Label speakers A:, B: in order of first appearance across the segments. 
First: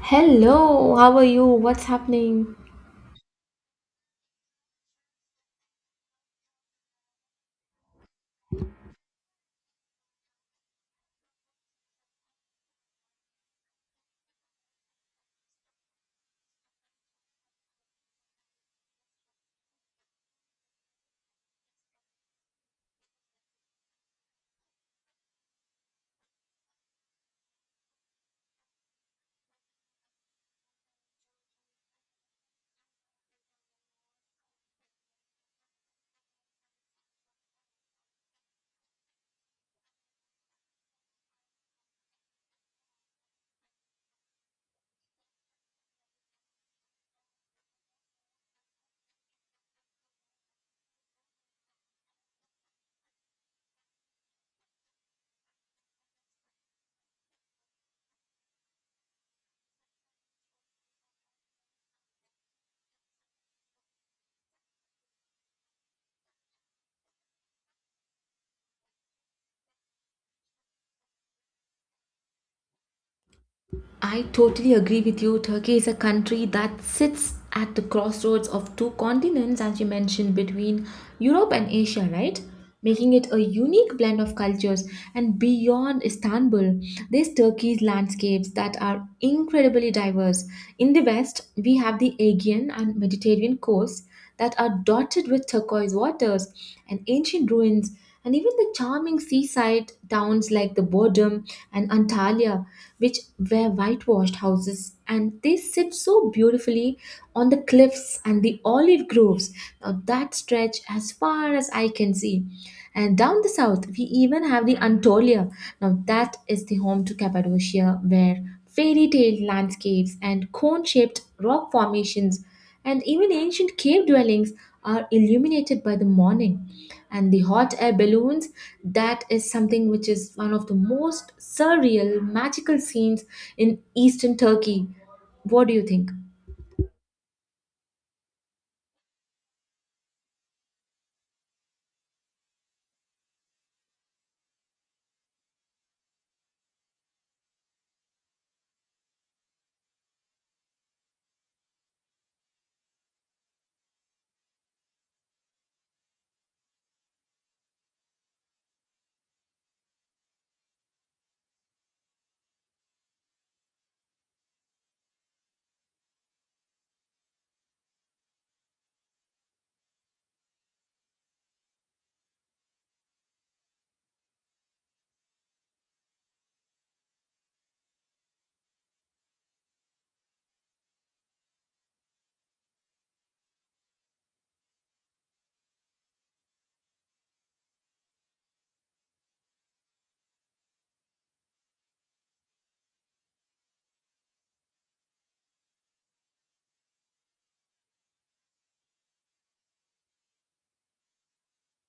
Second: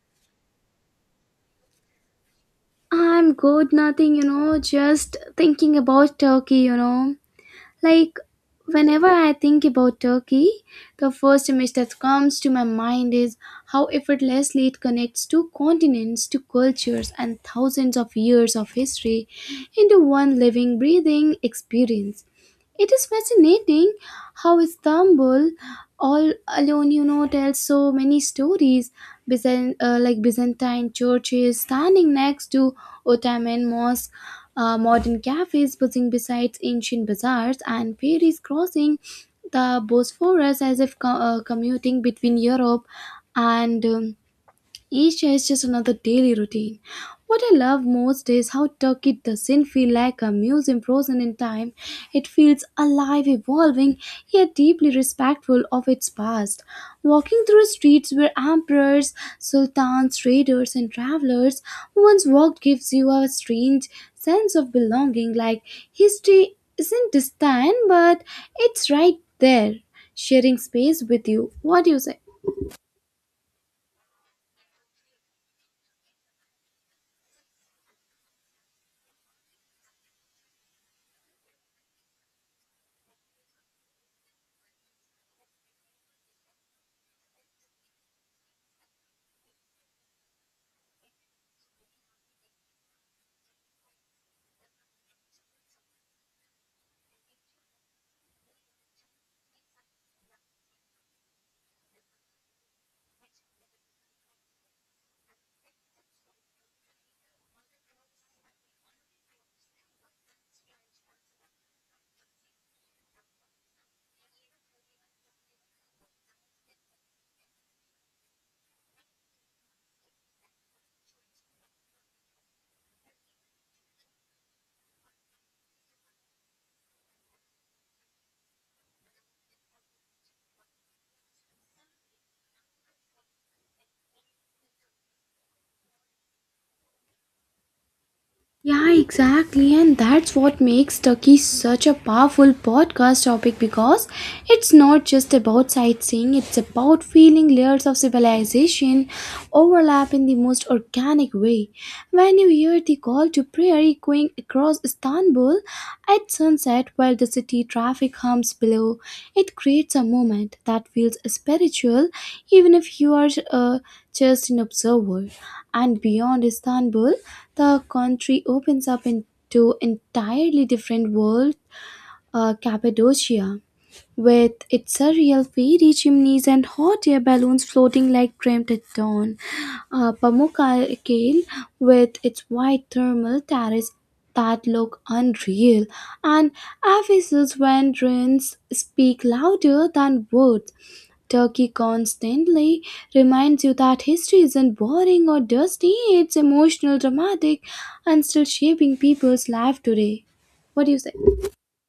A: Hello, how are you? What's happening?
B: I'm good, nothing, just thinking about Turkey. Like, whenever I think about Turkey, the first image that comes to my mind is how effortlessly it connects two continents, two cultures, and thousands of years of history into one living, breathing experience. It is fascinating how Istanbul, all alone, tells so many stories, like Byzantine churches standing next to Ottoman mosques, modern cafes buzzing beside ancient bazaars, and ferries crossing the Bosphorus as if commuting between Europe and each day is just another daily routine. What I love most is how Turkey doesn't feel like a museum frozen in time. It feels alive, evolving, yet deeply respectful of its past. Walking through streets where emperors, sultans, traders, and travelers once walked gives you a strange sense of belonging, like history isn't distant, but it's right there, sharing space with you. What do you say?
A: I totally agree with you. Turkey is a country that sits at the crossroads of two continents, as you mentioned, between Europe and Asia, right? Making it a unique blend of cultures. And beyond Istanbul, there's Turkey's landscapes that are incredibly diverse. In the west, we have the Aegean and Mediterranean coasts that are dotted with turquoise waters and ancient ruins, and even the charming seaside towns like the Bodrum and Antalya which were whitewashed houses and they sit so beautifully on the cliffs and the olive groves. Now that stretch as far as I can see. And down the south, we even have the Anatolia. Now that is the home to Cappadocia, where fairy tale landscapes and cone shaped rock formations and even ancient cave dwellings are illuminated by the morning. And the hot air balloons, that is something which is one of the most surreal, magical scenes in eastern Turkey. What do you think?
B: Yeah, exactly. And that's what makes Turkey such a powerful podcast topic because it's not just about sightseeing, it's about feeling layers of civilization overlap in the most organic way. When you hear the call to prayer echoing across Istanbul at sunset while the city traffic hums below, it creates a moment that feels spiritual even if you are. Just an observer. And beyond Istanbul, the country opens up into entirely different world, Cappadocia, with its surreal fairy chimneys and hot air balloons floating like dreamt at dawn. Pamukkale, with its white thermal terrace that look unreal, and Ephesus when winds speak louder than words. Turkey constantly reminds you that history isn't boring or dusty, it's emotional, dramatic, and still shaping people's life today. What do you say?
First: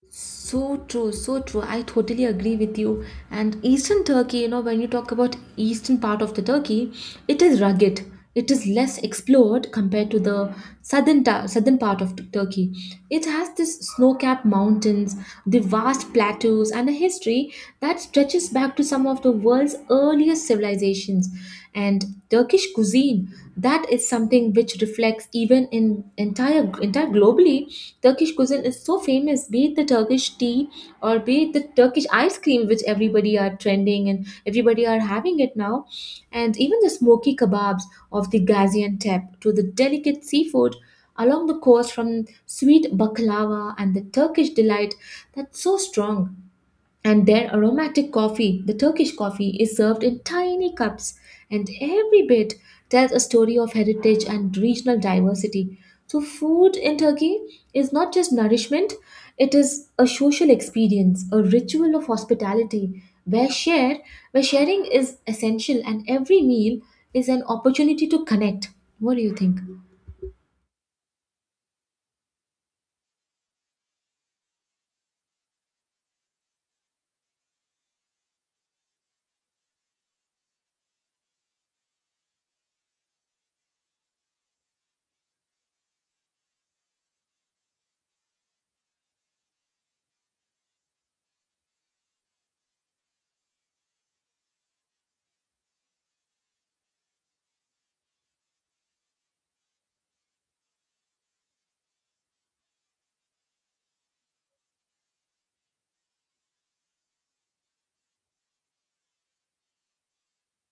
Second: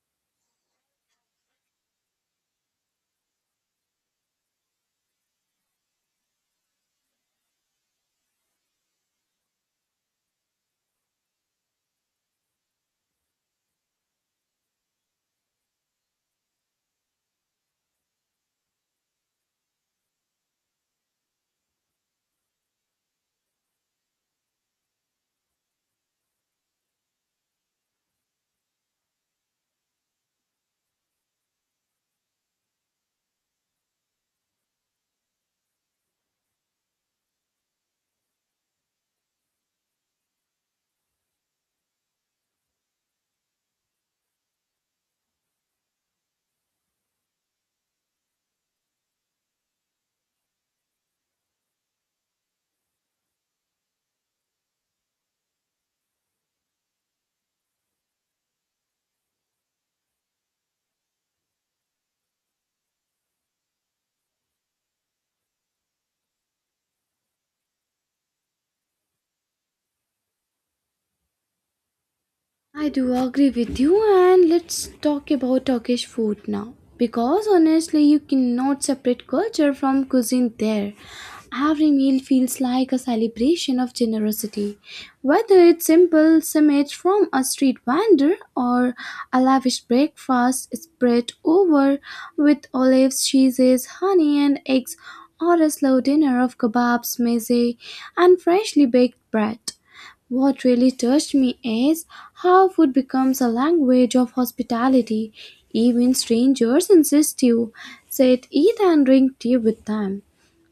A: So true, so true. I totally agree with you. And Eastern Turkey, you know, when you talk about eastern part of the Turkey, it is rugged. It is less explored compared to the southern part of Turkey. It has this snow-capped mountains, the vast plateaus, and a history that stretches back to some of the world's earliest civilizations and Turkish cuisine that is something which reflects even in entire globally. Turkish cuisine is so famous, be it the Turkish tea or be it the Turkish ice cream which everybody are trending and everybody are having it now, and even the smoky kebabs of the Gaziantep to the delicate seafood along the coast, from sweet baklava and the Turkish delight that's so strong, and their aromatic coffee, the Turkish coffee, is served in tiny cups, and every bit tells a story of heritage and regional diversity. So, food in Turkey is not just nourishment, it is a social experience, a ritual of hospitality where share where sharing is essential and every meal is an opportunity to connect. What do you think?
B: I do agree with you, and let's talk about Turkish food now. Because honestly, you cannot separate culture from cuisine there. Every meal feels like a celebration of generosity. Whether it's simple samit from a street vendor or a lavish breakfast spread over with olives, cheeses, honey, and eggs, or a slow dinner of kebabs, meze, and freshly baked bread. What really touched me is how food becomes a language of hospitality. Even strangers insist you sit, eat, and drink tea with them.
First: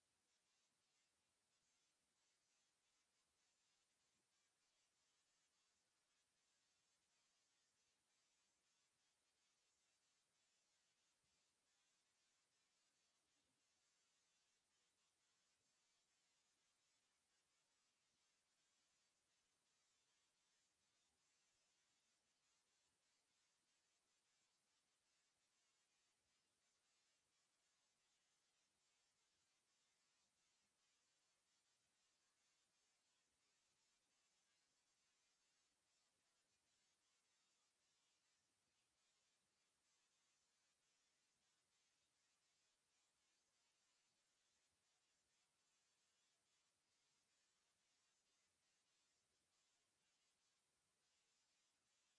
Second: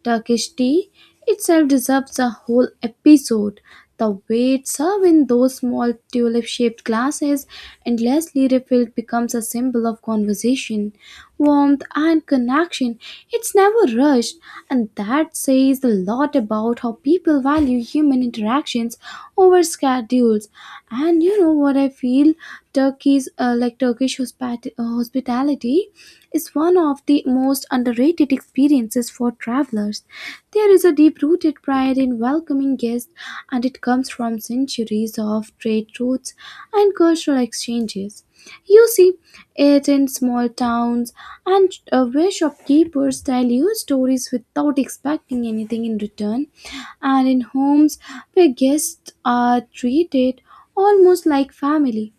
B: Turkish tea itself deserves a whole episode. The way it's served in those small tulip shaped glasses, endlessly refilled, becomes a symbol of conversation, warmth, and connection. It's never rushed, and that says a lot about how people value human interactions over schedules. And you know what I feel? Turkey's like hospitality is one of the most underrated experiences for travelers. There is a deep rooted pride in welcoming guests, and it comes from centuries of trade routes and cultural exchanges. You see it in small towns and where shopkeepers tell you stories without expecting anything in return, and in homes where guests are treated almost like family.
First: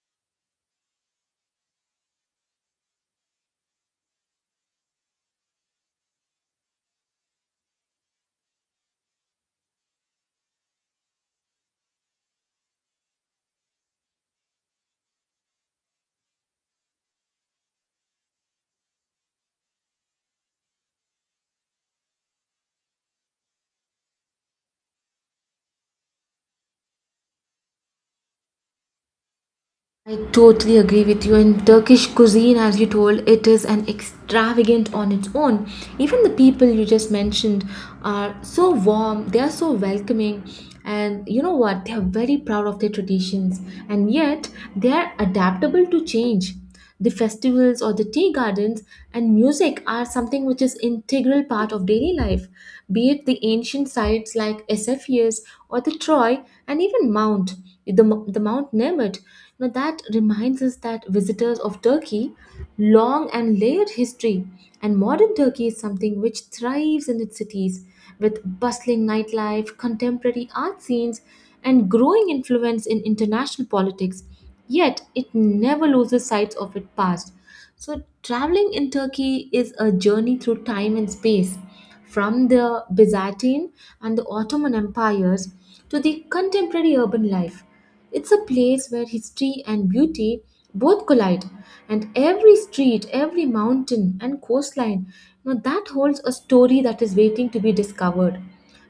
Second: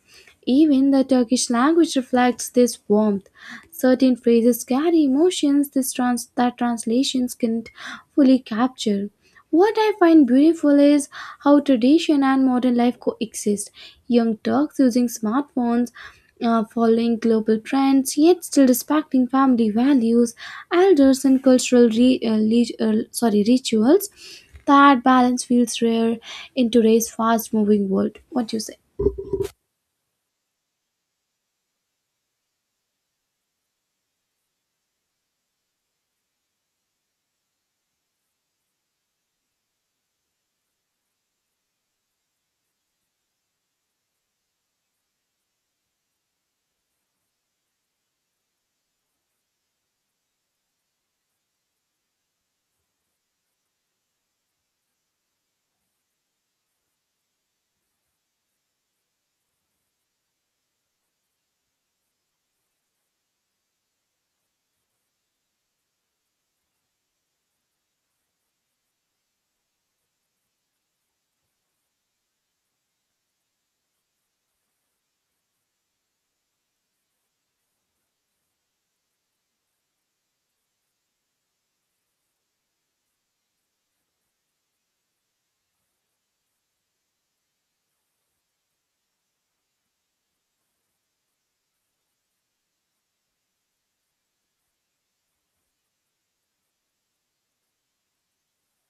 B: Even the Turkish language reflects this warmth. Certain phrases carry emotions that translations can't fully capture. What I find beautiful is how tradition and modern life coexist. Young Turks using smartphones, following global trends, yet still respecting family values, elders, and cultural re- le- sorry rituals. That balance feels rare in today's fast-moving world. What do you say?
A: I totally agree with you. And Turkish cuisine, as you told, it is an extravagant on its own. Even the people you just mentioned are so warm, they are so welcoming, and you know what? They are very proud of their traditions, and yet they are adaptable to change. The festivals or the tea gardens and music are something which is integral part of daily life, be it the ancient sites like Esophagus or the Troy and even Mount, the, the Mount Nemet. Now that reminds us that visitors of Turkey long and layered history, and modern Turkey is something which thrives in its cities with bustling nightlife, contemporary art scenes, and growing influence in international politics, yet it never loses sight of its past. So, traveling in Turkey is a journey through time and space, from the Byzantine and the Ottoman empires to the contemporary urban life. It's a place where history and beauty both collide, and every street, every mountain, and coastline, you know, that holds a story that is waiting to be discovered.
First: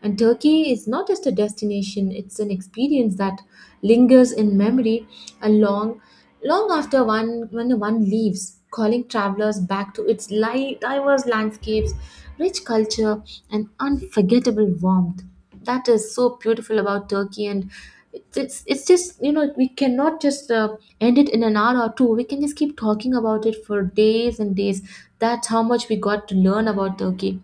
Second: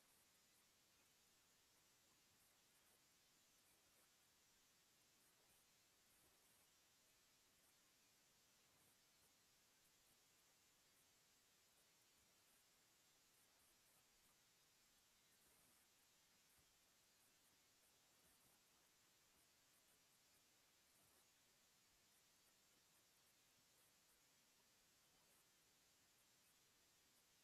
A: And Turkey is not just a destination, it's an experience that lingers in memory and long, long after one when one leaves, calling travelers back to its diverse landscapes, rich culture, and unforgettable warmth. That is so beautiful about Turkey, and it's just, you know, we cannot just end it in an hour or two. We can just keep talking about it for days and days. That's how much we got to learn about Turkey.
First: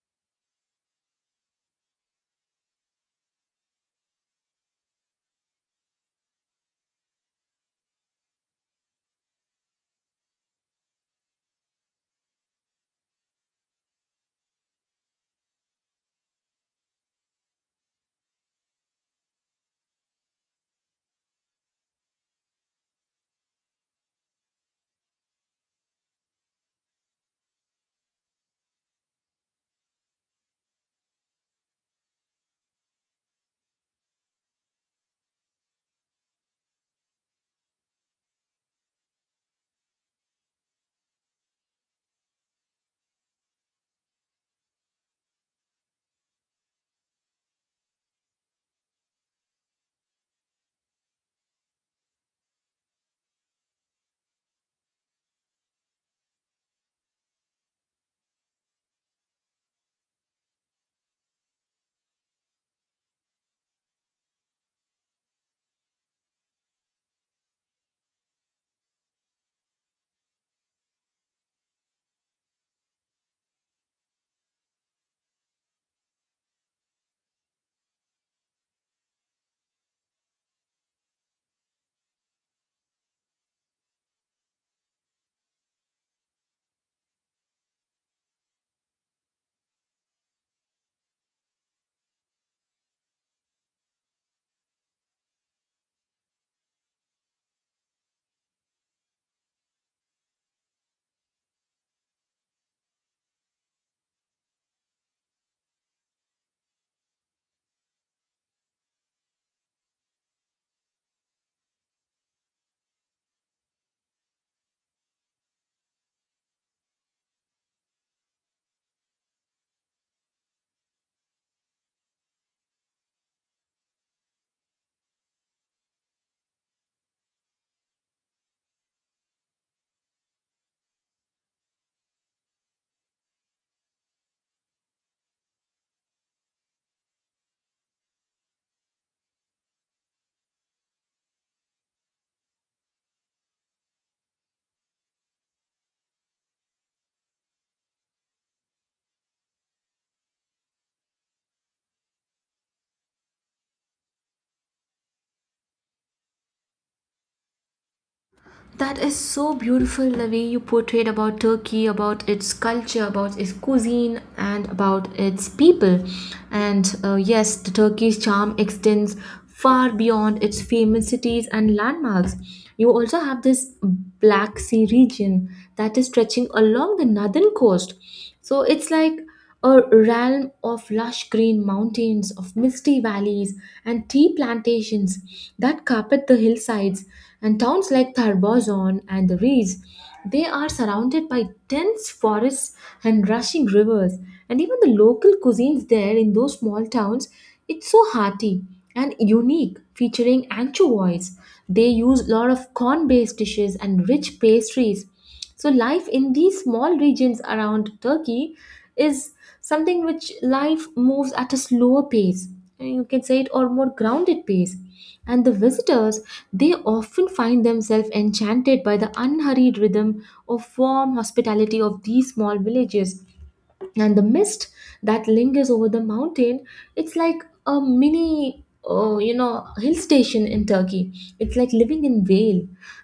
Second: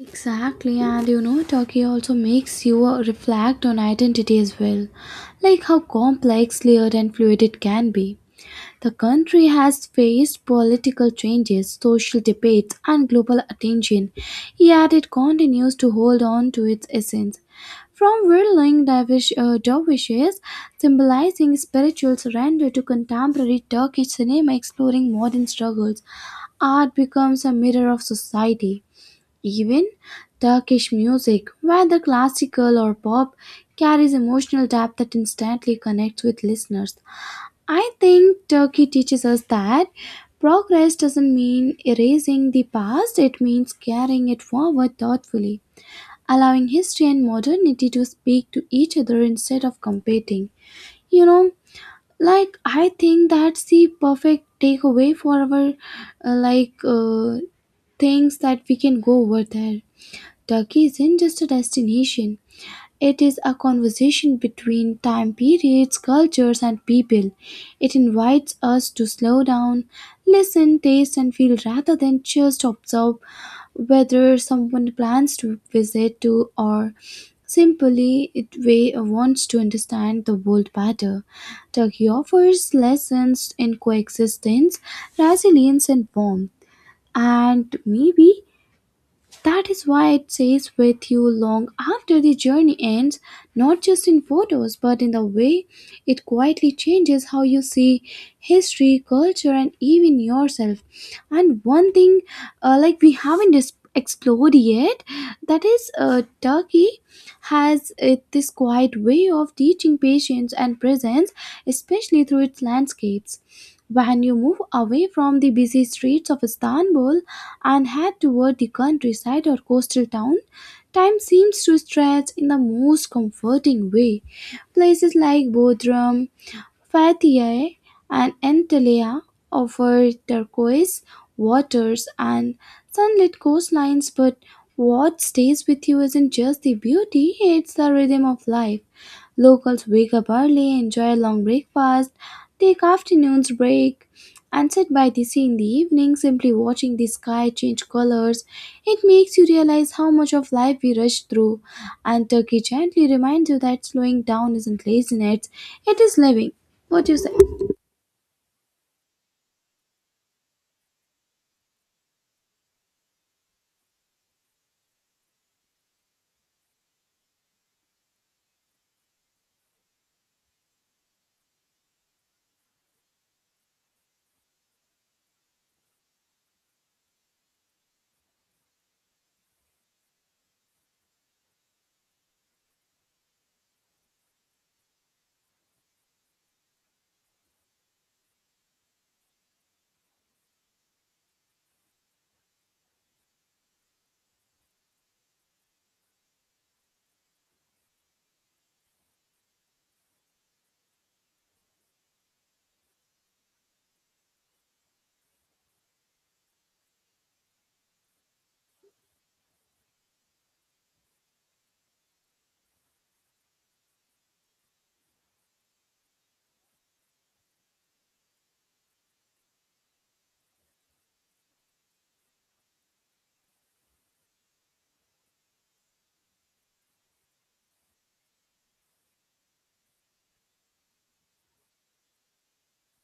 B: Exactly, and you know, Turkey also makes you reflect on identity as well, like how complex, layered, and fluid it can be. The country has faced political changes, social debates, and global attention, yet it continues to hold on to its essence. From dervishes, symbolizing spiritual surrender, to contemporary Turkish cinema exploring modern struggles, art becomes a mirror of society. Even Turkish music, whether classical or pop, carries emotional depth that instantly connects with listeners. I think Turkey teaches us that progress doesn't mean erasing the past, it means carrying it forward thoughtfully, allowing history and modernity to speak to each other instead of competing. You know, like I think that's the perfect takeaway for our uh, like uh, things that we can go over there. Turkey isn't just a destination, it is a conversation between time periods, cultures, and people. It invites us to slow down, listen, taste, and feel rather than just observe whether someone plans to visit to or simply it way wants to understand the world better. Turkey offers lessons in coexistence, resilience, and warmth. And maybe that is why it stays with you long after the journey ends, not just in photos, but in the way it quietly changes how you see history, culture, and even yourself. And one thing, like we haven't explored yet, that is, Turkey has it, this quiet way of teaching patience and presence, especially through its landscapes. When you move away from the busy streets of Istanbul and head toward the countryside or coastal town, time seems to stretch in the most comforting way. Places like Bodrum, Fethiye, and Antalya offer turquoise waters and sunlit coastlines, but what stays with you isn't just the beauty, it's the rhythm of life. Locals wake up early, enjoy a long breakfast, take afternoon's break, and sit by the sea in the evening, simply watching the sky change colors. It makes you realize how much of life we rush through, and Turkey gently reminds you that slowing down isn't laziness, it is living. What do you say?
A: That is so beautiful the way you portrayed about Turkey, about its culture, about its cuisine, and about its people. And yes, the Turkey's charm extends far beyond its famous cities and landmarks. You also have this Black Sea region that is stretching along the northern coast. So it's like a realm of lush green mountains, of misty valleys, and tea plantations that carpet the hillsides, and towns like Tarbozon and the Rees. They are surrounded by dense forests and rushing rivers, and even the local cuisines there in those small towns, it's so hearty and unique, featuring anchovies. They use a lot of corn-based dishes and rich pastries. So, life in these small regions around Turkey is something which life moves at a slower pace. You can say it or more grounded pace. And the visitors, they often find themselves enchanted by the unhurried rhythm of warm hospitality of these small villages and the mist that lingers over the mountain. It's like a mini, you know, hill station in Turkey. It's like living in Vale.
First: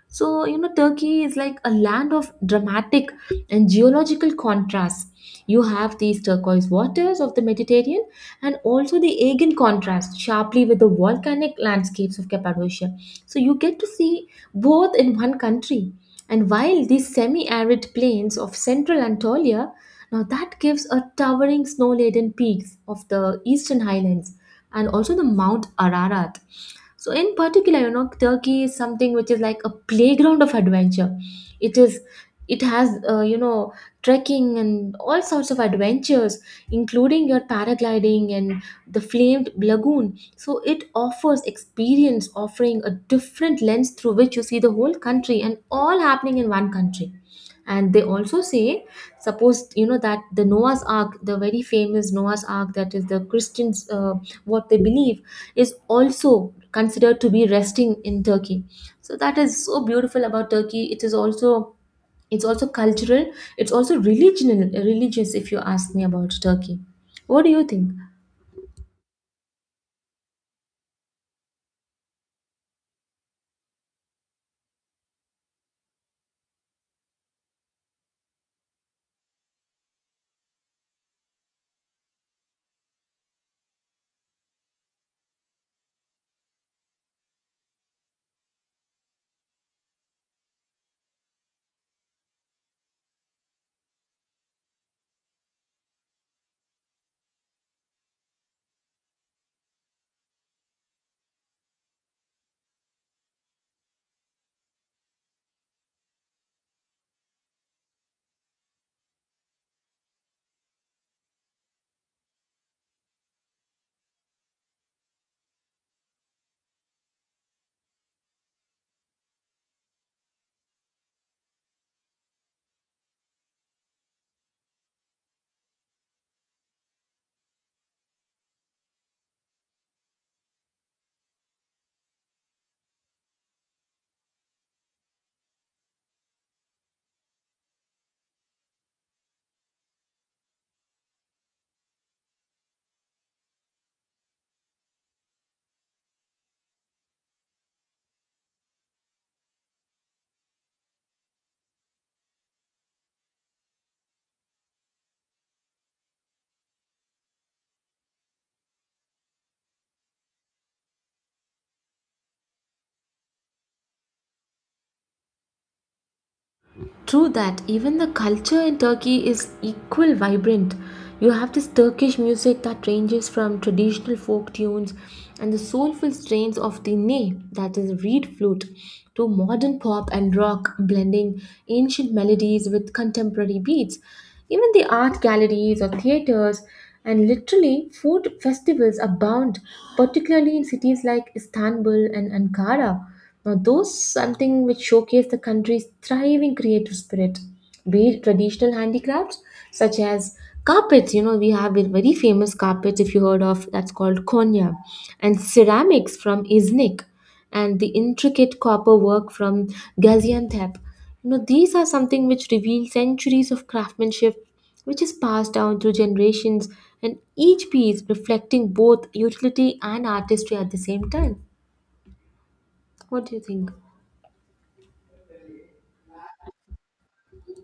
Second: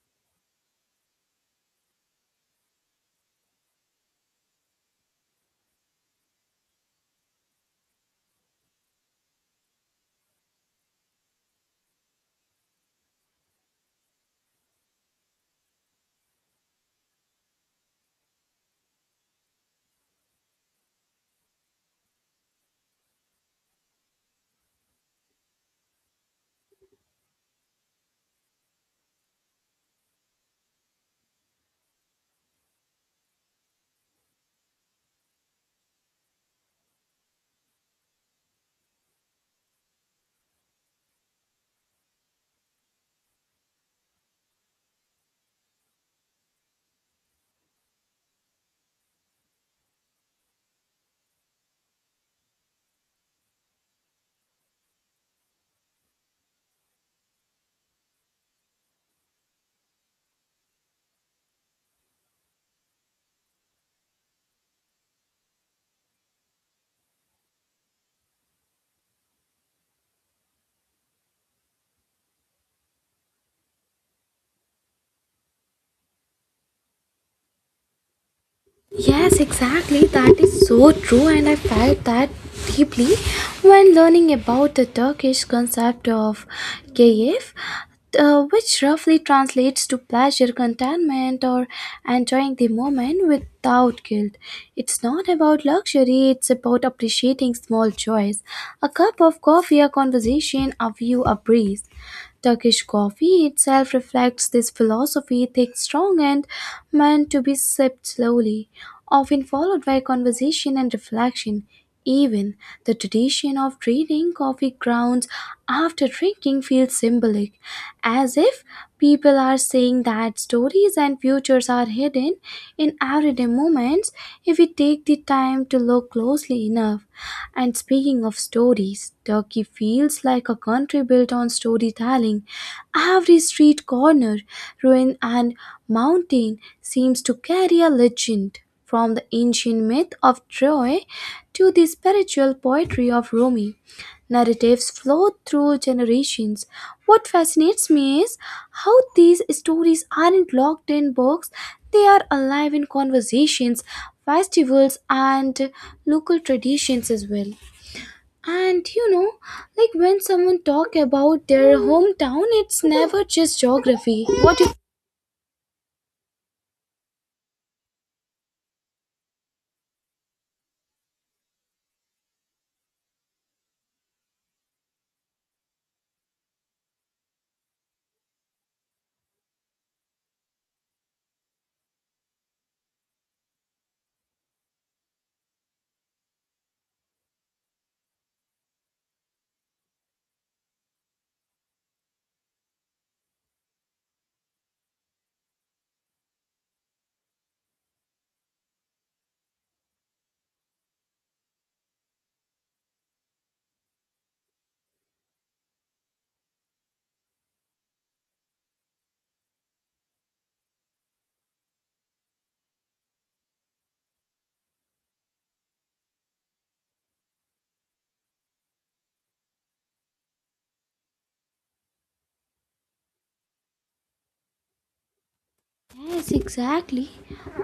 A: So, you know, Turkey is like a land of dramatic and geological contrasts. You have these turquoise waters of the Mediterranean and also the Aegean contrast sharply with the volcanic landscapes of Cappadocia. So you get to see both in one country, and while these semi arid plains of central Anatolia, now that gives a towering snow-laden peaks of the eastern highlands and also the Mount Ararat. So in particular, you know, Turkey is something which is like a playground of adventure. It is, it has, you know, trekking and all sorts of adventures, including your paragliding and the flamed lagoon. So it offers experience, offering a different lens through which you see the whole country and all happening in one country. And they also say, suppose you know that the Noah's Ark, the very famous Noah's Ark, that is the Christians, what they believe is also considered to be resting in Turkey. So that is so beautiful about Turkey. It is also, it's also cultural. It's also religion religious if you ask me about Turkey. What do you think?
B: Yes, exactly. That is so true, and I felt that deeply when learning about the Turkish concept of keyif, which roughly translates to pleasure, contentment, or enjoying the moment without guilt. It's not about luxury, it's about appreciating small joys a cup of coffee, a conversation, a view, a breeze. Turkish coffee itself reflects this philosophy, thick, strong, and meant to be sipped slowly, often followed by conversation and reflection. Even the tradition of trading coffee grounds after drinking feels symbolic, as if people are saying that stories and futures are hidden in everyday moments if we take the time to look closely enough. And speaking of stories, Turkey feels like a country built on storytelling. Every street corner, ruin, and mountain seems to carry a legend. From the ancient myth of Troy to the spiritual poetry of Rumi, narratives flow through generations. What fascinates me is how these stories aren't locked in books, they are alive in conversations, festivals, and local traditions as well. And you know, like when someone talk about their hometown, it's never just geography. What do
A: True that, even the culture in Turkey is equal vibrant. You have this Turkish music that ranges from traditional folk tunes and the soulful strains of the ney, that is reed flute, to modern pop and rock, blending ancient melodies with contemporary beats. Even the art galleries or theaters and literally food festivals abound, particularly in cities like Istanbul and Ankara. Now, those something which showcase the country's thriving creative spirit, be it traditional handicrafts such as carpets. You know, we have a very famous carpets if you heard of that's called Konya, and ceramics from Iznik, and the intricate copper work from Gaziantep. You know, these are something which reveal centuries of craftsmanship which is passed down through generations, and each piece reflecting both utility and artistry at the same time. What do you think?
B: Yes, exactly.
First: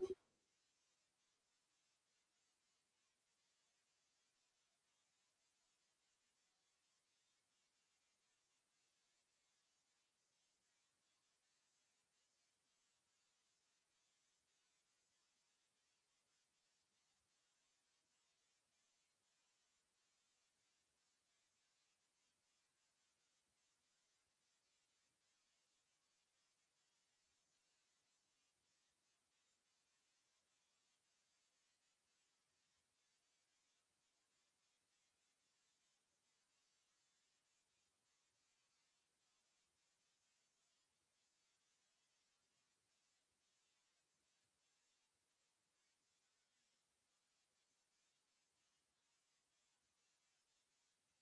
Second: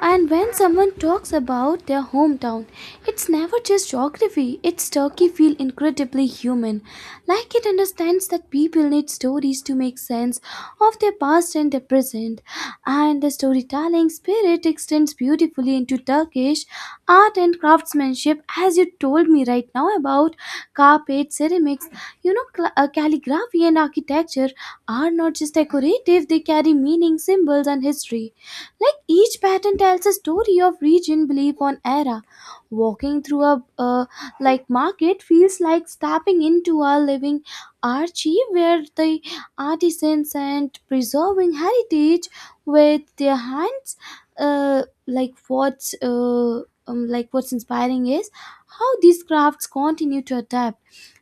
B: And when someone talks about their hometown, it's never just geography. It's Turkey feel incredibly human. Like it understands that people need stories to make sense of their past and their present. And the storytelling spirit extends beautifully into Turkish art and craftsmanship as you told me right now about carpet, ceramics, you know, calligraphy and architecture are not just decorative, they carry meaning, symbols, and history. Like each pattern tells a story of region, belief, or era. Walking through a like market feels like stepping into a living archive where the artisans and preserving heritage with their hands. Uh, like what's uh, like what's inspiring is how these crafts continue to adapt.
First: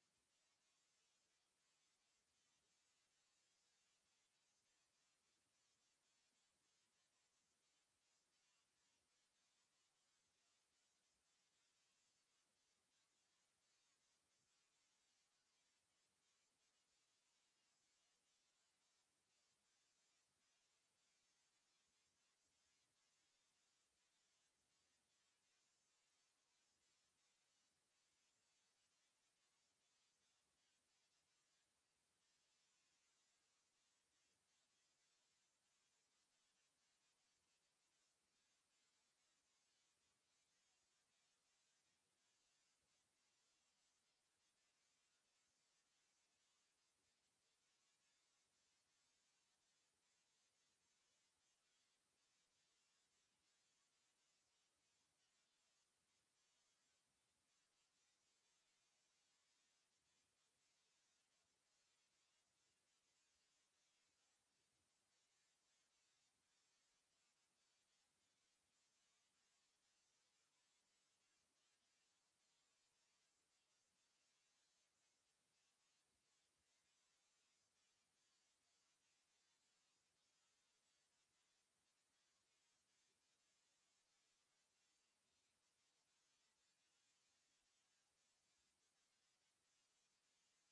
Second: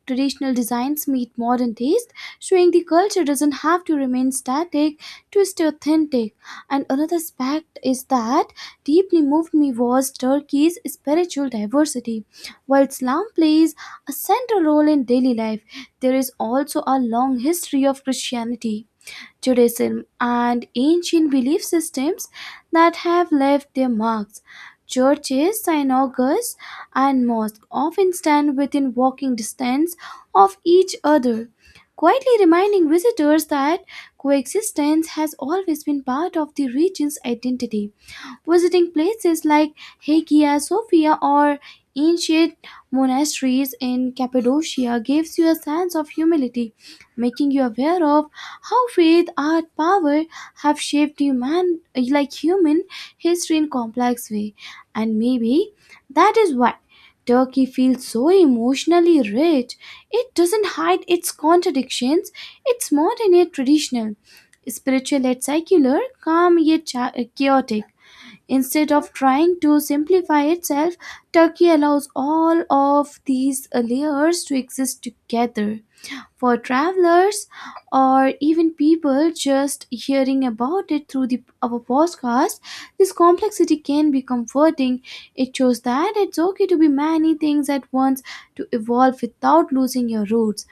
B: Traditional designs meet modern taste showing the culture doesn't have to remain static to stay authentic. And another aspect is that deeply moved me was Turkey's spiritual diversity. While Islam plays a central role in daily life, there is also a long history of Christianity Judaism, and ancient belief systems that have left their marks. Churches, synagogues, and mosques often stand within walking distance of each other, quietly reminding visitors that coexistence has always been part of the region's identity. Visiting places like Hagia Sophia or ancient monasteries in Cappadocia gives you a sense of humility making you aware of how faith, art, power have shaped human history in complex way. And maybe that is why Turkey feels so emotionally rich. It doesn't hide its contradictions. It's modern yet traditional, spiritual yet secular, chaotic. Instead of trying to simplify itself, Turkey allows all of these layers to exist together for travelers or even people just hearing about it through our podcast, this complexity can be comforting. It shows that it's okay to be many things at once to evolve without losing your roots.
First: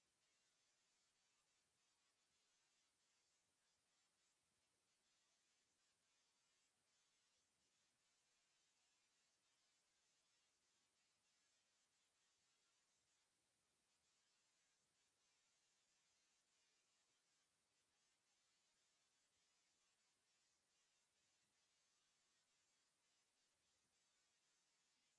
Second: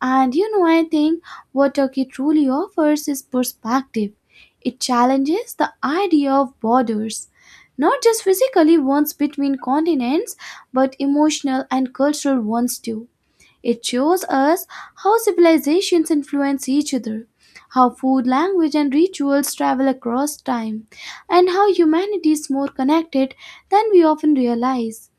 B: And you know, I think what Turkey truly offers is perspective. It challenges the idea of borders, not just physically ones between continents, but emotional and cultural ones too. It shows us how civilizations influence each other, how food, language, and rituals travel across time, and how humanity is more connected than we often realize.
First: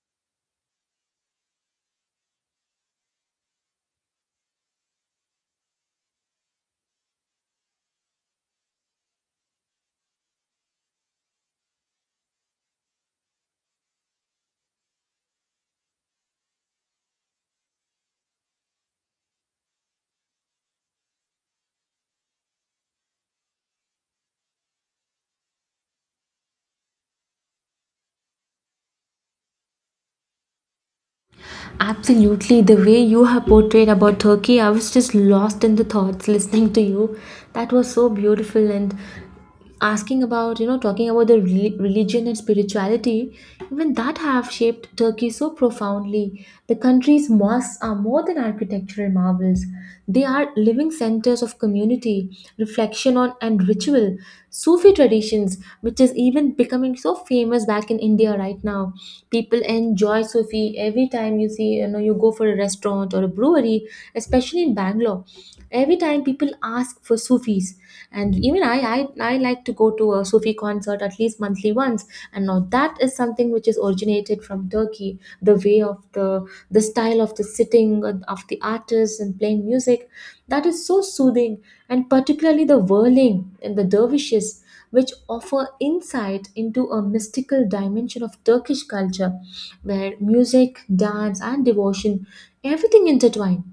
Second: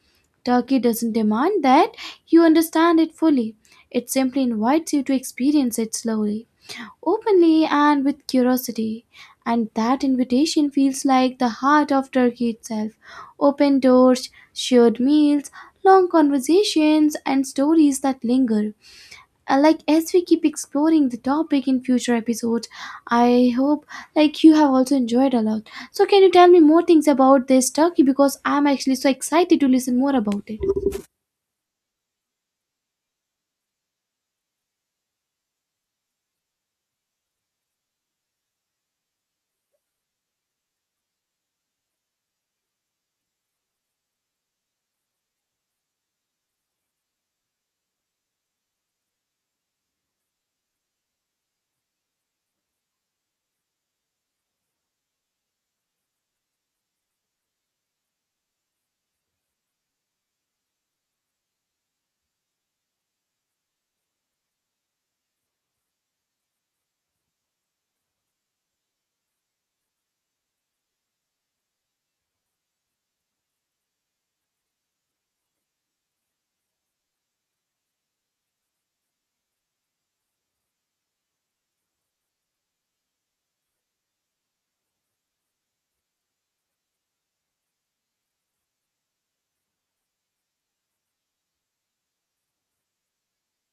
B: Turkey doesn't demand that you understand it fully, it simply invites you to experience it slowly, openly, and with curiosity. And that invitation feels like the heart of Turkey itself open doors, shared meals, long conversations, and stories that linger. As we keep exploring the topic in future episodes, I hope you have also enjoyed a lot, so can you tell me more things about this Turkey, because I'm actually so excited to listen more about it.
A: Absolutely, the way you have portrayed about Turkey, I was just lost in the thoughts listening to you. That was so beautiful. And asking about, you know, talking about the religion and spirituality, even that have shaped Turkey so profoundly. The country's mosques are more than architectural marvels. They are living centers of community, reflection on and ritual, Sufi traditions, which is even becoming so famous back in India right now. People enjoy Sophie every time you see, you know, you go for a restaurant or a brewery, especially in Bangalore. Every time people ask for Sufis, and even I like to go to a Sufi concert at least monthly once. And now that is something which is originated from Turkey, the way of the style of the sitting and of the artists and playing music, that is so soothing, and particularly the whirling and the dervishes which offer insight into a mystical dimension of Turkish culture where music, dance, and devotion everything intertwine.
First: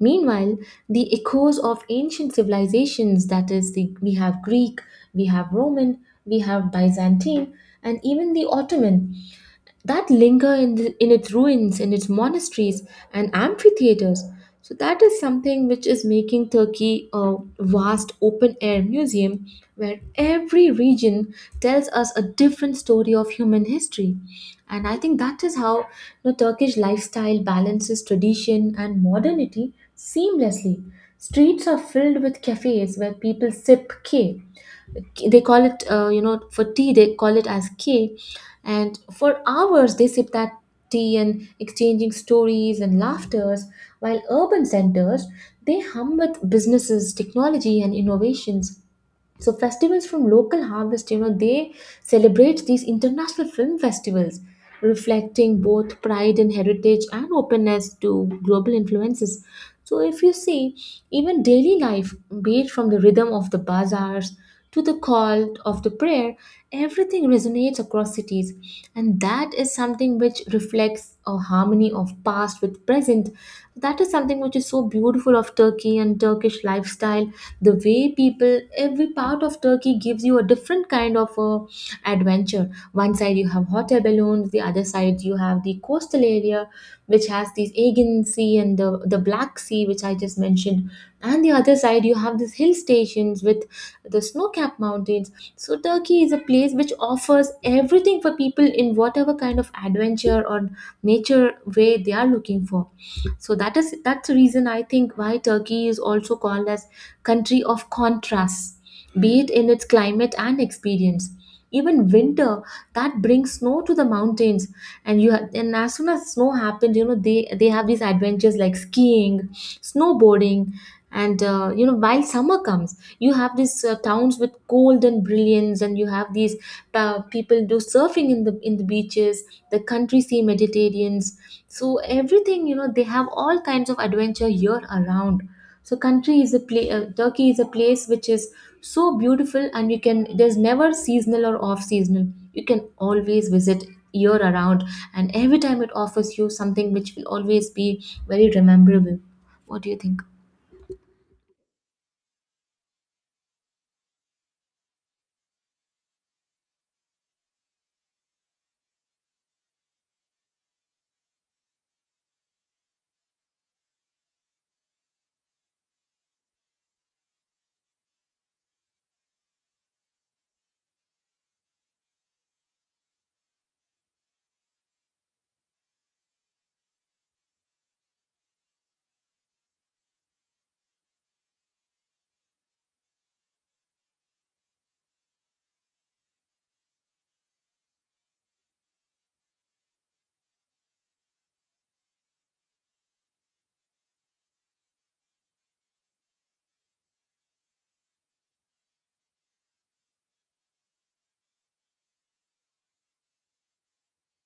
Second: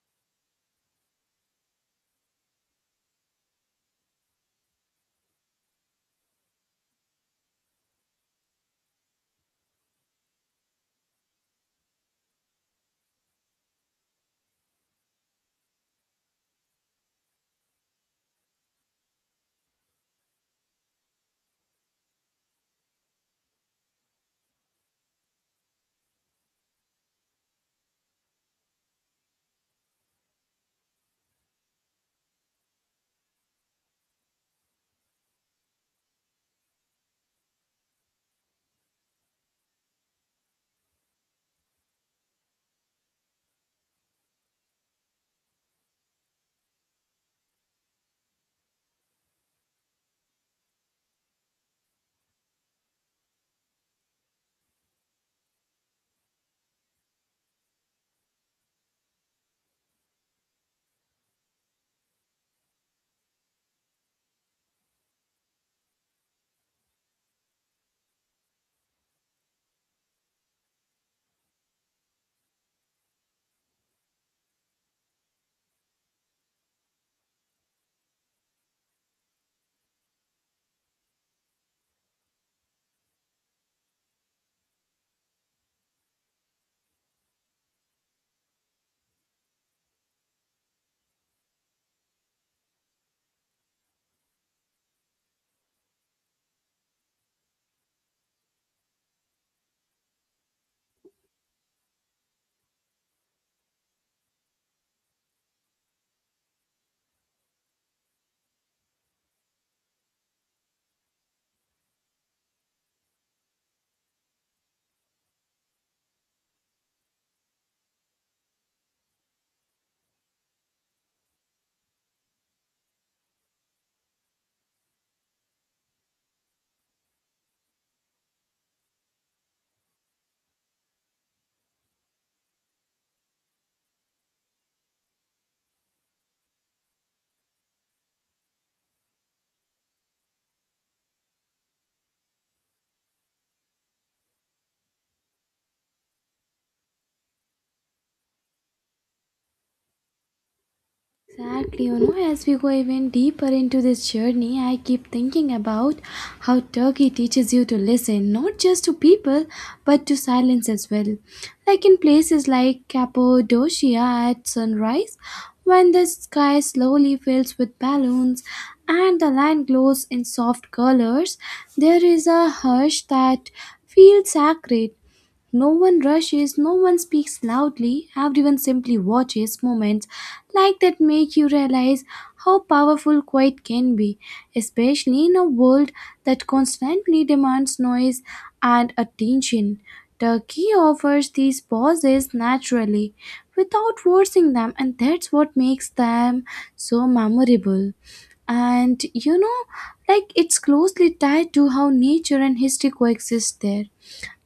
A: Meanwhile, the echoes of ancient civilizations, that is, the, we have Greek, we have Roman, we have Byzantine, and even the Ottoman that linger in, the, in its ruins, in its monasteries and amphitheaters. So, that is something which is making Turkey a vast open air museum where every region tells us a different story of human history. And I think that is how the Turkish lifestyle balances tradition and modernity seamlessly. Streets are filled with cafes where people sip keh, they call it for tea they call it as key, and for hours they sip that tea and exchanging stories and laughters while urban centers, they hum with businesses, technology and innovations. So festivals from local harvest, they celebrate these international film festivals, reflecting both pride and heritage and openness to global influences. So if you see, even daily life, be it from the rhythm of the bazaars to the call of the prayer, everything resonates across cities, and that is something which reflects a harmony of past with present. That is something which is so beautiful of Turkey and Turkish lifestyle. The way people, every part of Turkey gives you a different kind of adventure. One side you have hotel balloons, the other side you have the coastal area which has this Aegean Sea and the Black Sea, which I just mentioned, and the other side you have these hill stations with the snow-capped mountains. So Turkey is a place which offers everything for people in whatever kind of adventure or nature way they are looking for. So that's the reason I think why Turkey is also called as country of contrasts, be it in its climate and experience. Even winter that brings snow to the mountains, and and as soon as snow happens, you know they have these adventures like skiing, snowboarding, and you know, while summer comes, you have these towns with gold and brilliance, and you have these people do surfing in the beaches. The country see Mediterraneans, so everything, you know, they have all kinds of adventure year around. So country is a place, Turkey is a place which is so beautiful, and you can, there's never seasonal or off seasonal, you can always visit year around, and every time it offers you something which will always be very rememberable. What do you think?
B: Exactly, you know, as we go even deeper into this journey, I keep thinking about how Turkey teaches you to listen, not just to people, but to silence as well. Like in places like Cappadocia at sunrise, when the sky slowly fills with balloons and the land glows in soft colors, there is a hush that feels sacred. No one rushes, no one speaks loudly, everyone simply watches moments like that make you realize how powerful quiet can be, especially in a world that constantly demands noise and attention. Turkey offers these pauses naturally without forcing them, and that's what makes them so memorable. And you know, like it's closely tied to how nature and history coexist there.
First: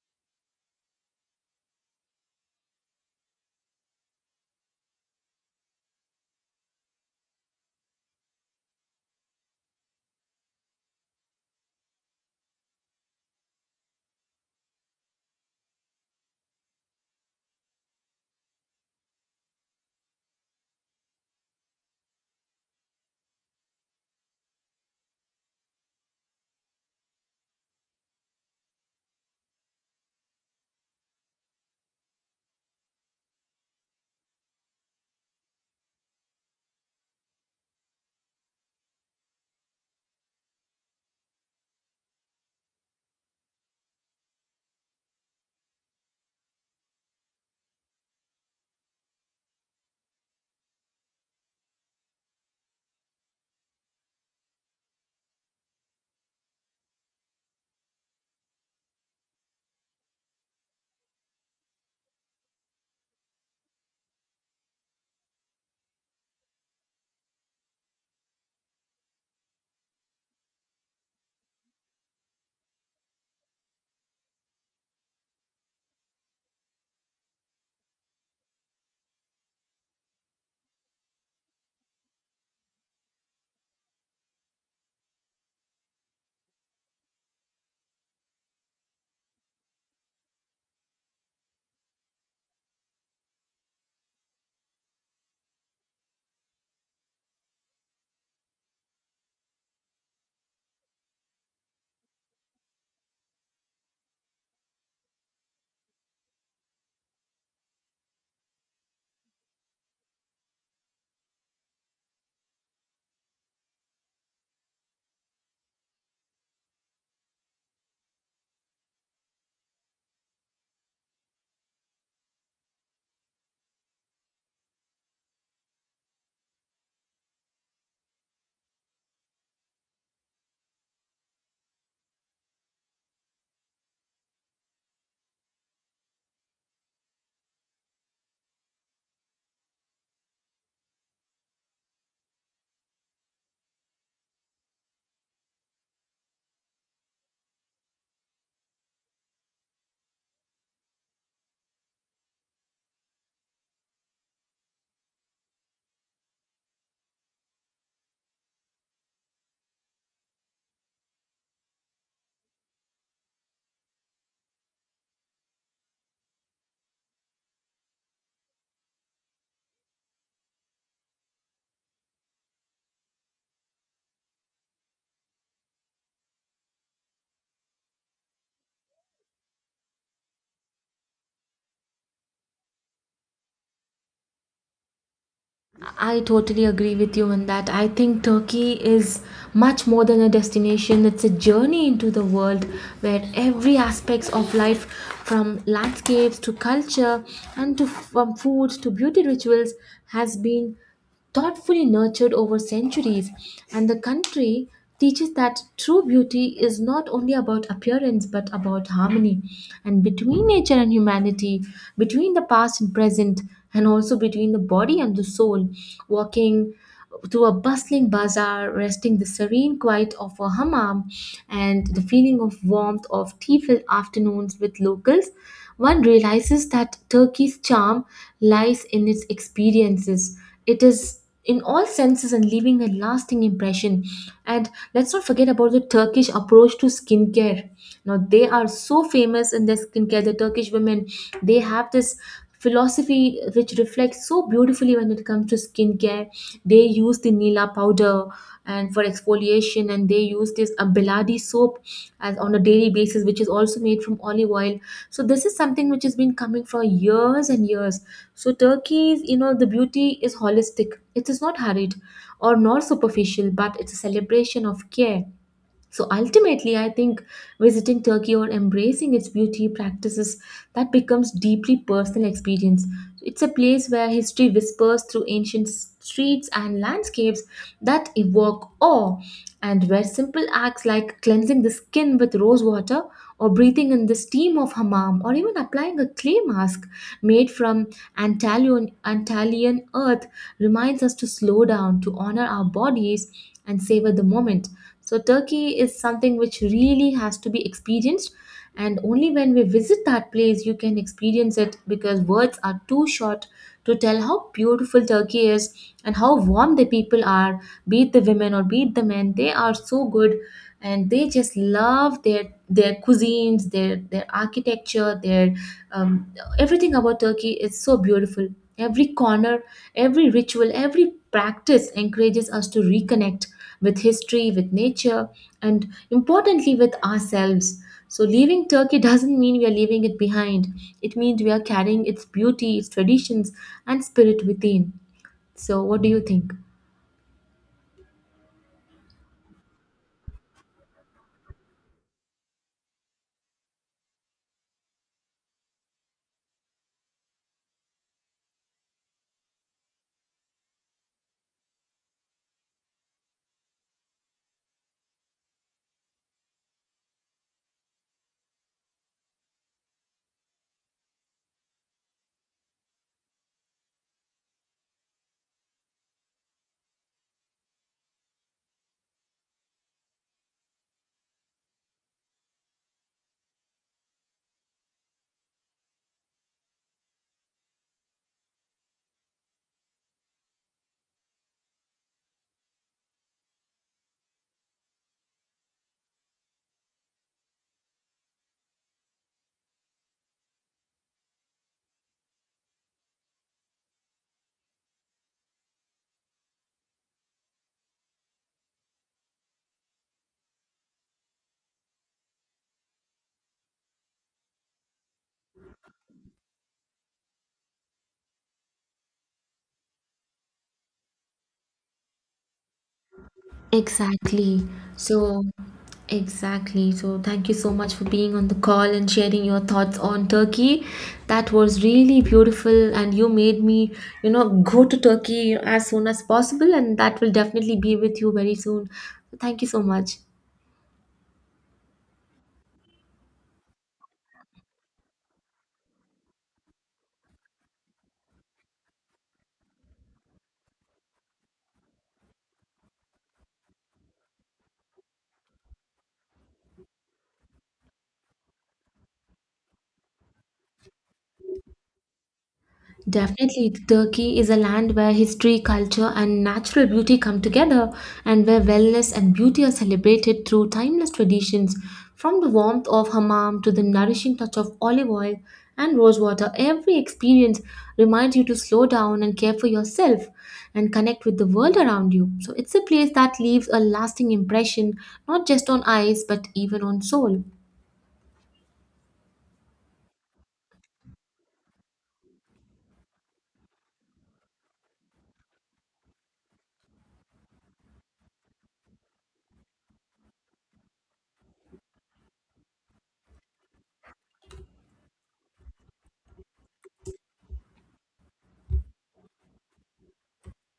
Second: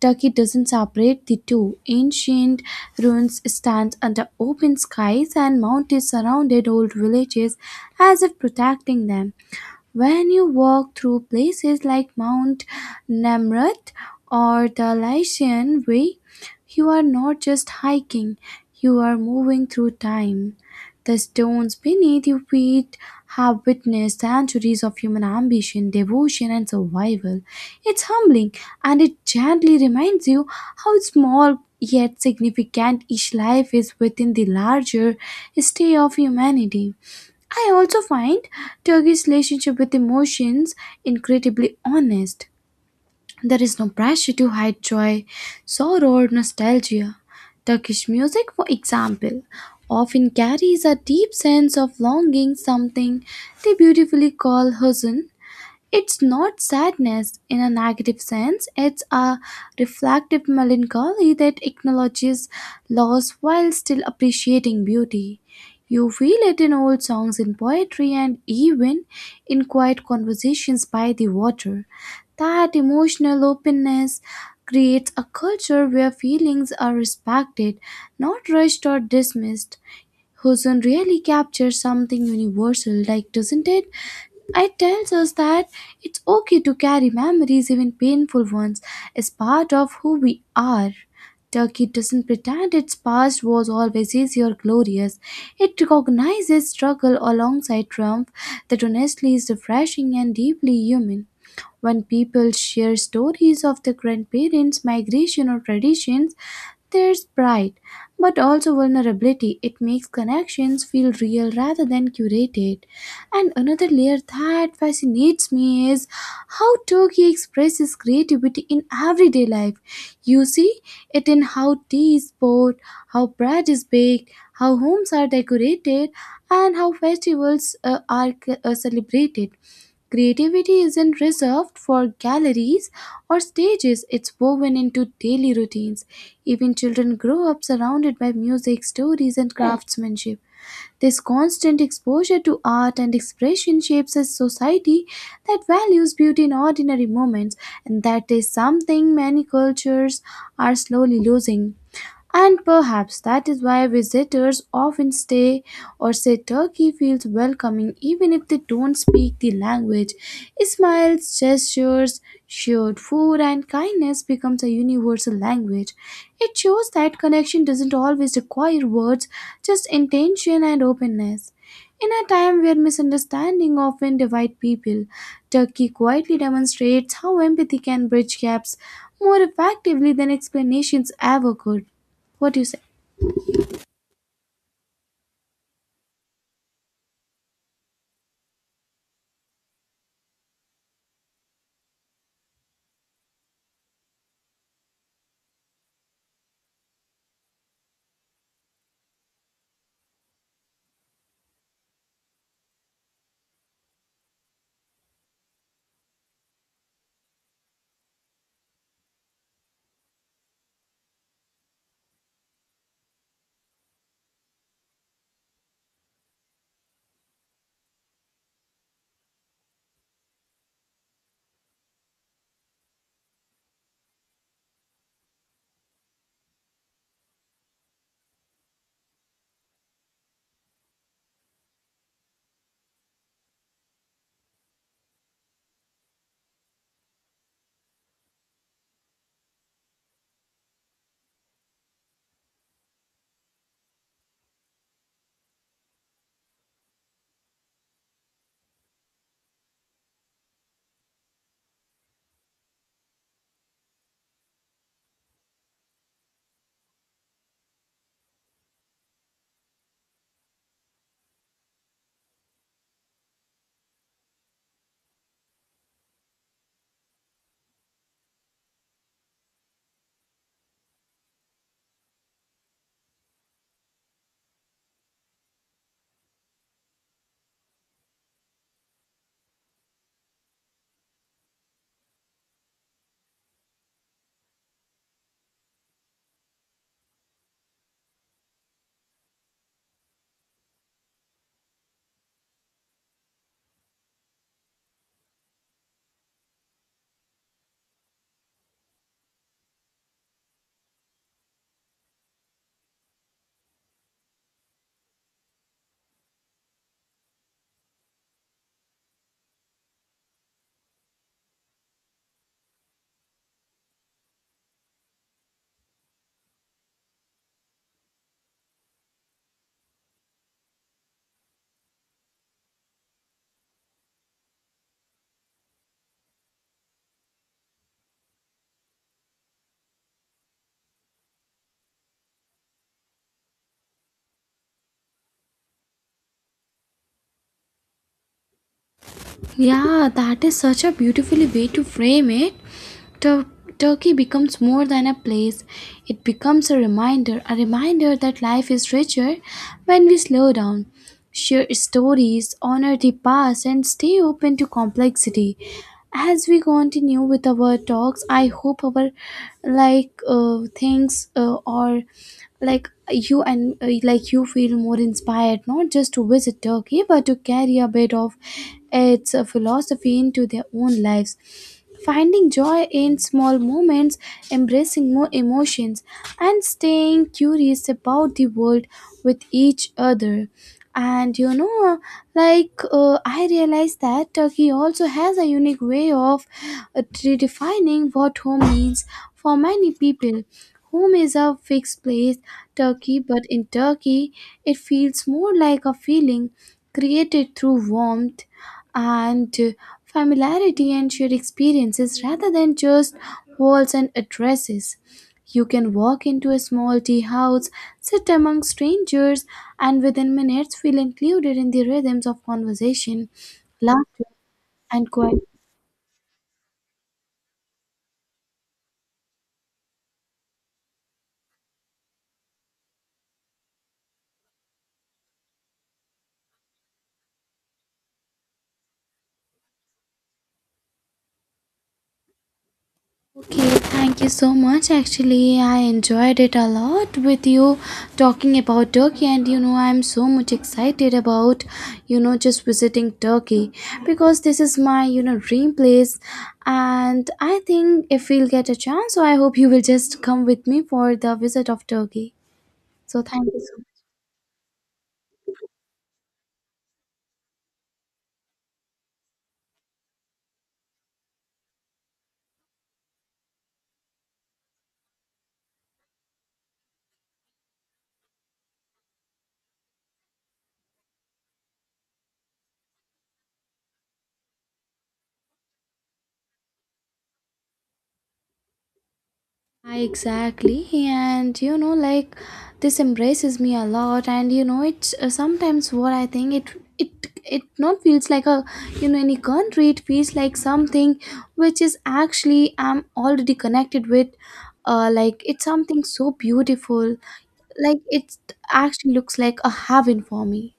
B: Turkey doesn't separate the two. Ancient ruins stand under open skies, and mountains surrounded old villages as if protecting them. When you walk through places like Mount Namrat or the Lycian Way, you are not just hiking, you are moving through time. The stones beneath your feet have witnessed centuries of human ambition, devotion, and survival. It's humbling, and it gently reminds you how small yet significant each life is within the larger stay of humanity. I also find Turkey's relationship with emotions incredibly honest. There is no pressure to hide joy, sorrow, or nostalgia. Turkish music, for example, often carries a deep sense of longing, something they beautifully call huzn. It's not sadness in a negative sense, it's a reflective melancholy that acknowledges loss while still appreciating beauty. You feel it in old songs, in poetry, and even in quiet conversations by the water. That emotional openness creates a culture where feelings are respected, not rushed or dismissed. Huzun really captures something universal, like doesn't it? It tells us that it's okay to carry memories, even painful ones, as part of who we are. Turkey doesn't pretend its past was always easy or glorious. It recognizes struggle alongside triumph that honestly is refreshing and deeply human. When people share stories of their grandparents, migration, or traditions, there's pride, but also vulnerability. It makes connections feel real rather than curated. And another layer that fascinates me is how Turkey expresses creativity in everyday life. You see it in how tea is poured, how bread is baked, how homes are decorated, and how festivals are celebrated. Creativity isn't reserved for galleries or stages, it's woven into daily routines. Even children grow up surrounded by music, stories, and craftsmanship. This constant exposure to art and expression shapes a society that values beauty in ordinary moments, and that is something many cultures are slowly losing. And perhaps that is why visitors often stay or say Turkey feels welcoming even if they don't speak the language. Smiles, gestures, shared food and kindness becomes a universal language. It shows that connection doesn't always require words, just intention and openness. In a time where misunderstanding often divide people, Turkey quietly demonstrates how empathy can bridge gaps more effectively than explanations ever could. What do you say?
A: I totally agree with you on that. I think Turkey is much more than a destination. It's a journey into the world where every aspects of life, from landscapes to culture and to from food to beauty rituals, has been thoughtfully nurtured over centuries. And the country teaches that true beauty is not only about appearance but about harmony and between nature and humanity, between the past and present, and also between the body and the soul. Walking through a bustling bazaar, resting the serene quiet of a hammam, and the feeling of warmth of tea-filled afternoons with locals, one realizes that Turkey's charm lies in its experiences, it is in all senses and leaving a lasting impression. And let's not forget about the Turkish approach to skincare. Now they are so famous in their skincare, the Turkish women, they have this philosophy which reflects so beautifully when it comes to skincare, where they use the Nila powder and for exfoliation, and they use this Abeladi soap as on a daily basis, which is also made from olive oil. So this is something which has been coming for years and years. So Turkey's, you know, the beauty is holistic. It is not hurried or nor superficial, but it's a celebration of care. So ultimately, I think visiting Turkey or embracing its beauty practices, that becomes deeply personal experience. It's a place where history whispers through ancient streets and landscapes that evoke awe, and where simple acts like cleansing the skin with rose water or breathing in the steam of hammam or even applying a clay mask made from Antalian earth reminds us to slow down, to honor our bodies and savor the moment. So Turkey is something which really has to be experienced, and only when we visit that place you can experience it, because words are too short to tell how beautiful Turkey is and how warm the people are, be it the women or be it the men, they are so good, and they just love their cuisines, their architecture, their um, everything about Turkey is so beautiful. Every corner, every ritual, every practice encourages us to reconnect with history, with nature, and importantly, with ourselves. So, leaving Turkey doesn't mean we are leaving it behind. It means we are carrying its beauty, its traditions, and spirit within. So, what do you think?
B: Yeah, that is such a beautifully way to frame it. Tur- Turkey becomes more than a place, it becomes a reminder that life is richer when we slow down, share stories, honor the past, and stay open to complexity. As we continue with our talks, I hope our like things or like you and like you feel more inspired not just to visit Turkey but to carry a bit of its philosophy into their own lives. Finding joy in small moments, embracing more emotions, and staying curious about the world with each other. And you know, I realized that Turkey also has a unique way of redefining what home means for many people. Home is a fixed place, Turkey, but in Turkey, it feels more like a feeling created through warmth and familiarity and shared experiences rather than just walls and addresses. You can walk into a small tea house, sit among strangers, and within minutes feel included in the rhythms of conversation, laughter,
A: Exactly.
B: and quiet.
A: So, exactly. So, thank you so much for being on the call and sharing your thoughts on Turkey. That was really beautiful, and you made me, you know, go to Turkey as soon as possible, and that will definitely be with you very soon. Thank you so much.
B: Okay, thank you so much. Actually, I enjoyed it a lot with you talking about Turkey, and you know, I'm so much excited about just visiting Turkey because this is my dream place. And I think if we'll get a chance, so I hope you will just come with me for the visit of Turkey. So, thank you
A: Definitely,
B: so much.
A: Turkey is a land where history, culture, and natural beauty come together, and where wellness and beauty are celebrated through timeless traditions. From the warmth of hammam to the nourishing touch of olive oil and rose water, every experience reminds you to slow down and care for yourself and connect with the world around you. So, it's a place that leaves a lasting impression, not just on eyes, but even on soul.
B: I- Exactly, and you know, like this embraces me a lot, and you know, it's sometimes what I think it it not feels like a any country. It feels like something which is actually I'm already connected with. It's something so beautiful. Like it actually looks like a heaven for me.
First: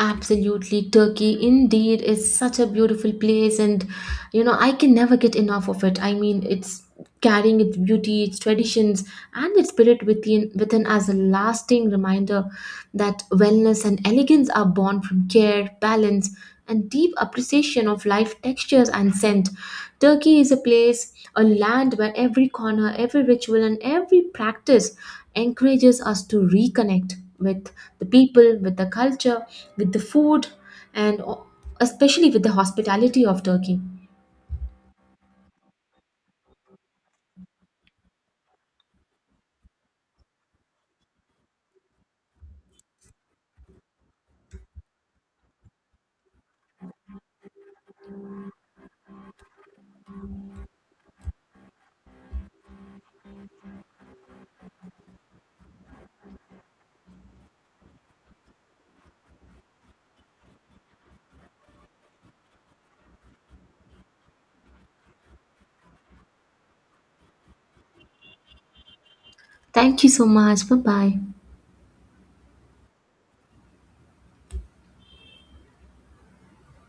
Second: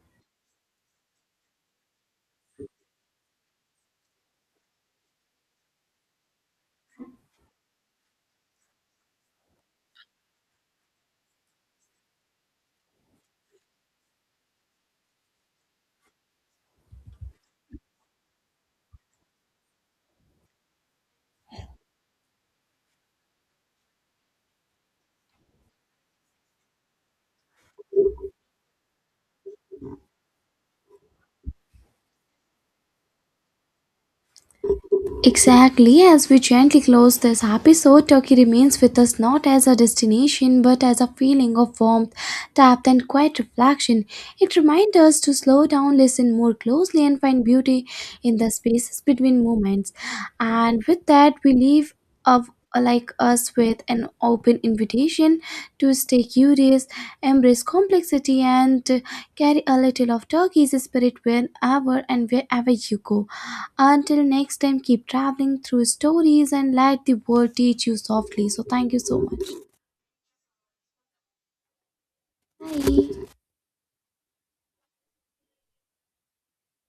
A: Absolutely, Turkey indeed is such a beautiful place, and you know, I can never get enough of it. I mean, it's carrying its beauty, its traditions, and its spirit within, within as a lasting reminder that wellness and elegance are born from care, balance, and deep appreciation of life textures and scent. Turkey is a place, a land where every corner, every ritual, and every practice encourages us to reconnect with the people, with the culture, with the food, and especially with the hospitality of Turkey.
B: Exactly, as we gently close this episode, Turkey remains with us not as a destination but as a feeling of warmth, depth, and quiet reflection. It reminds us to slow down, listen more closely, and find beauty in the spaces between moments. And with that, we leave of like us with an open invitation to stay curious, embrace complexity, and carry a little of Turkey's spirit wherever and wherever you go. Until next time, keep traveling through stories and let the world teach you softly. So, thank you so much.
A: Thank you so much. Bye bye.
B: Bye.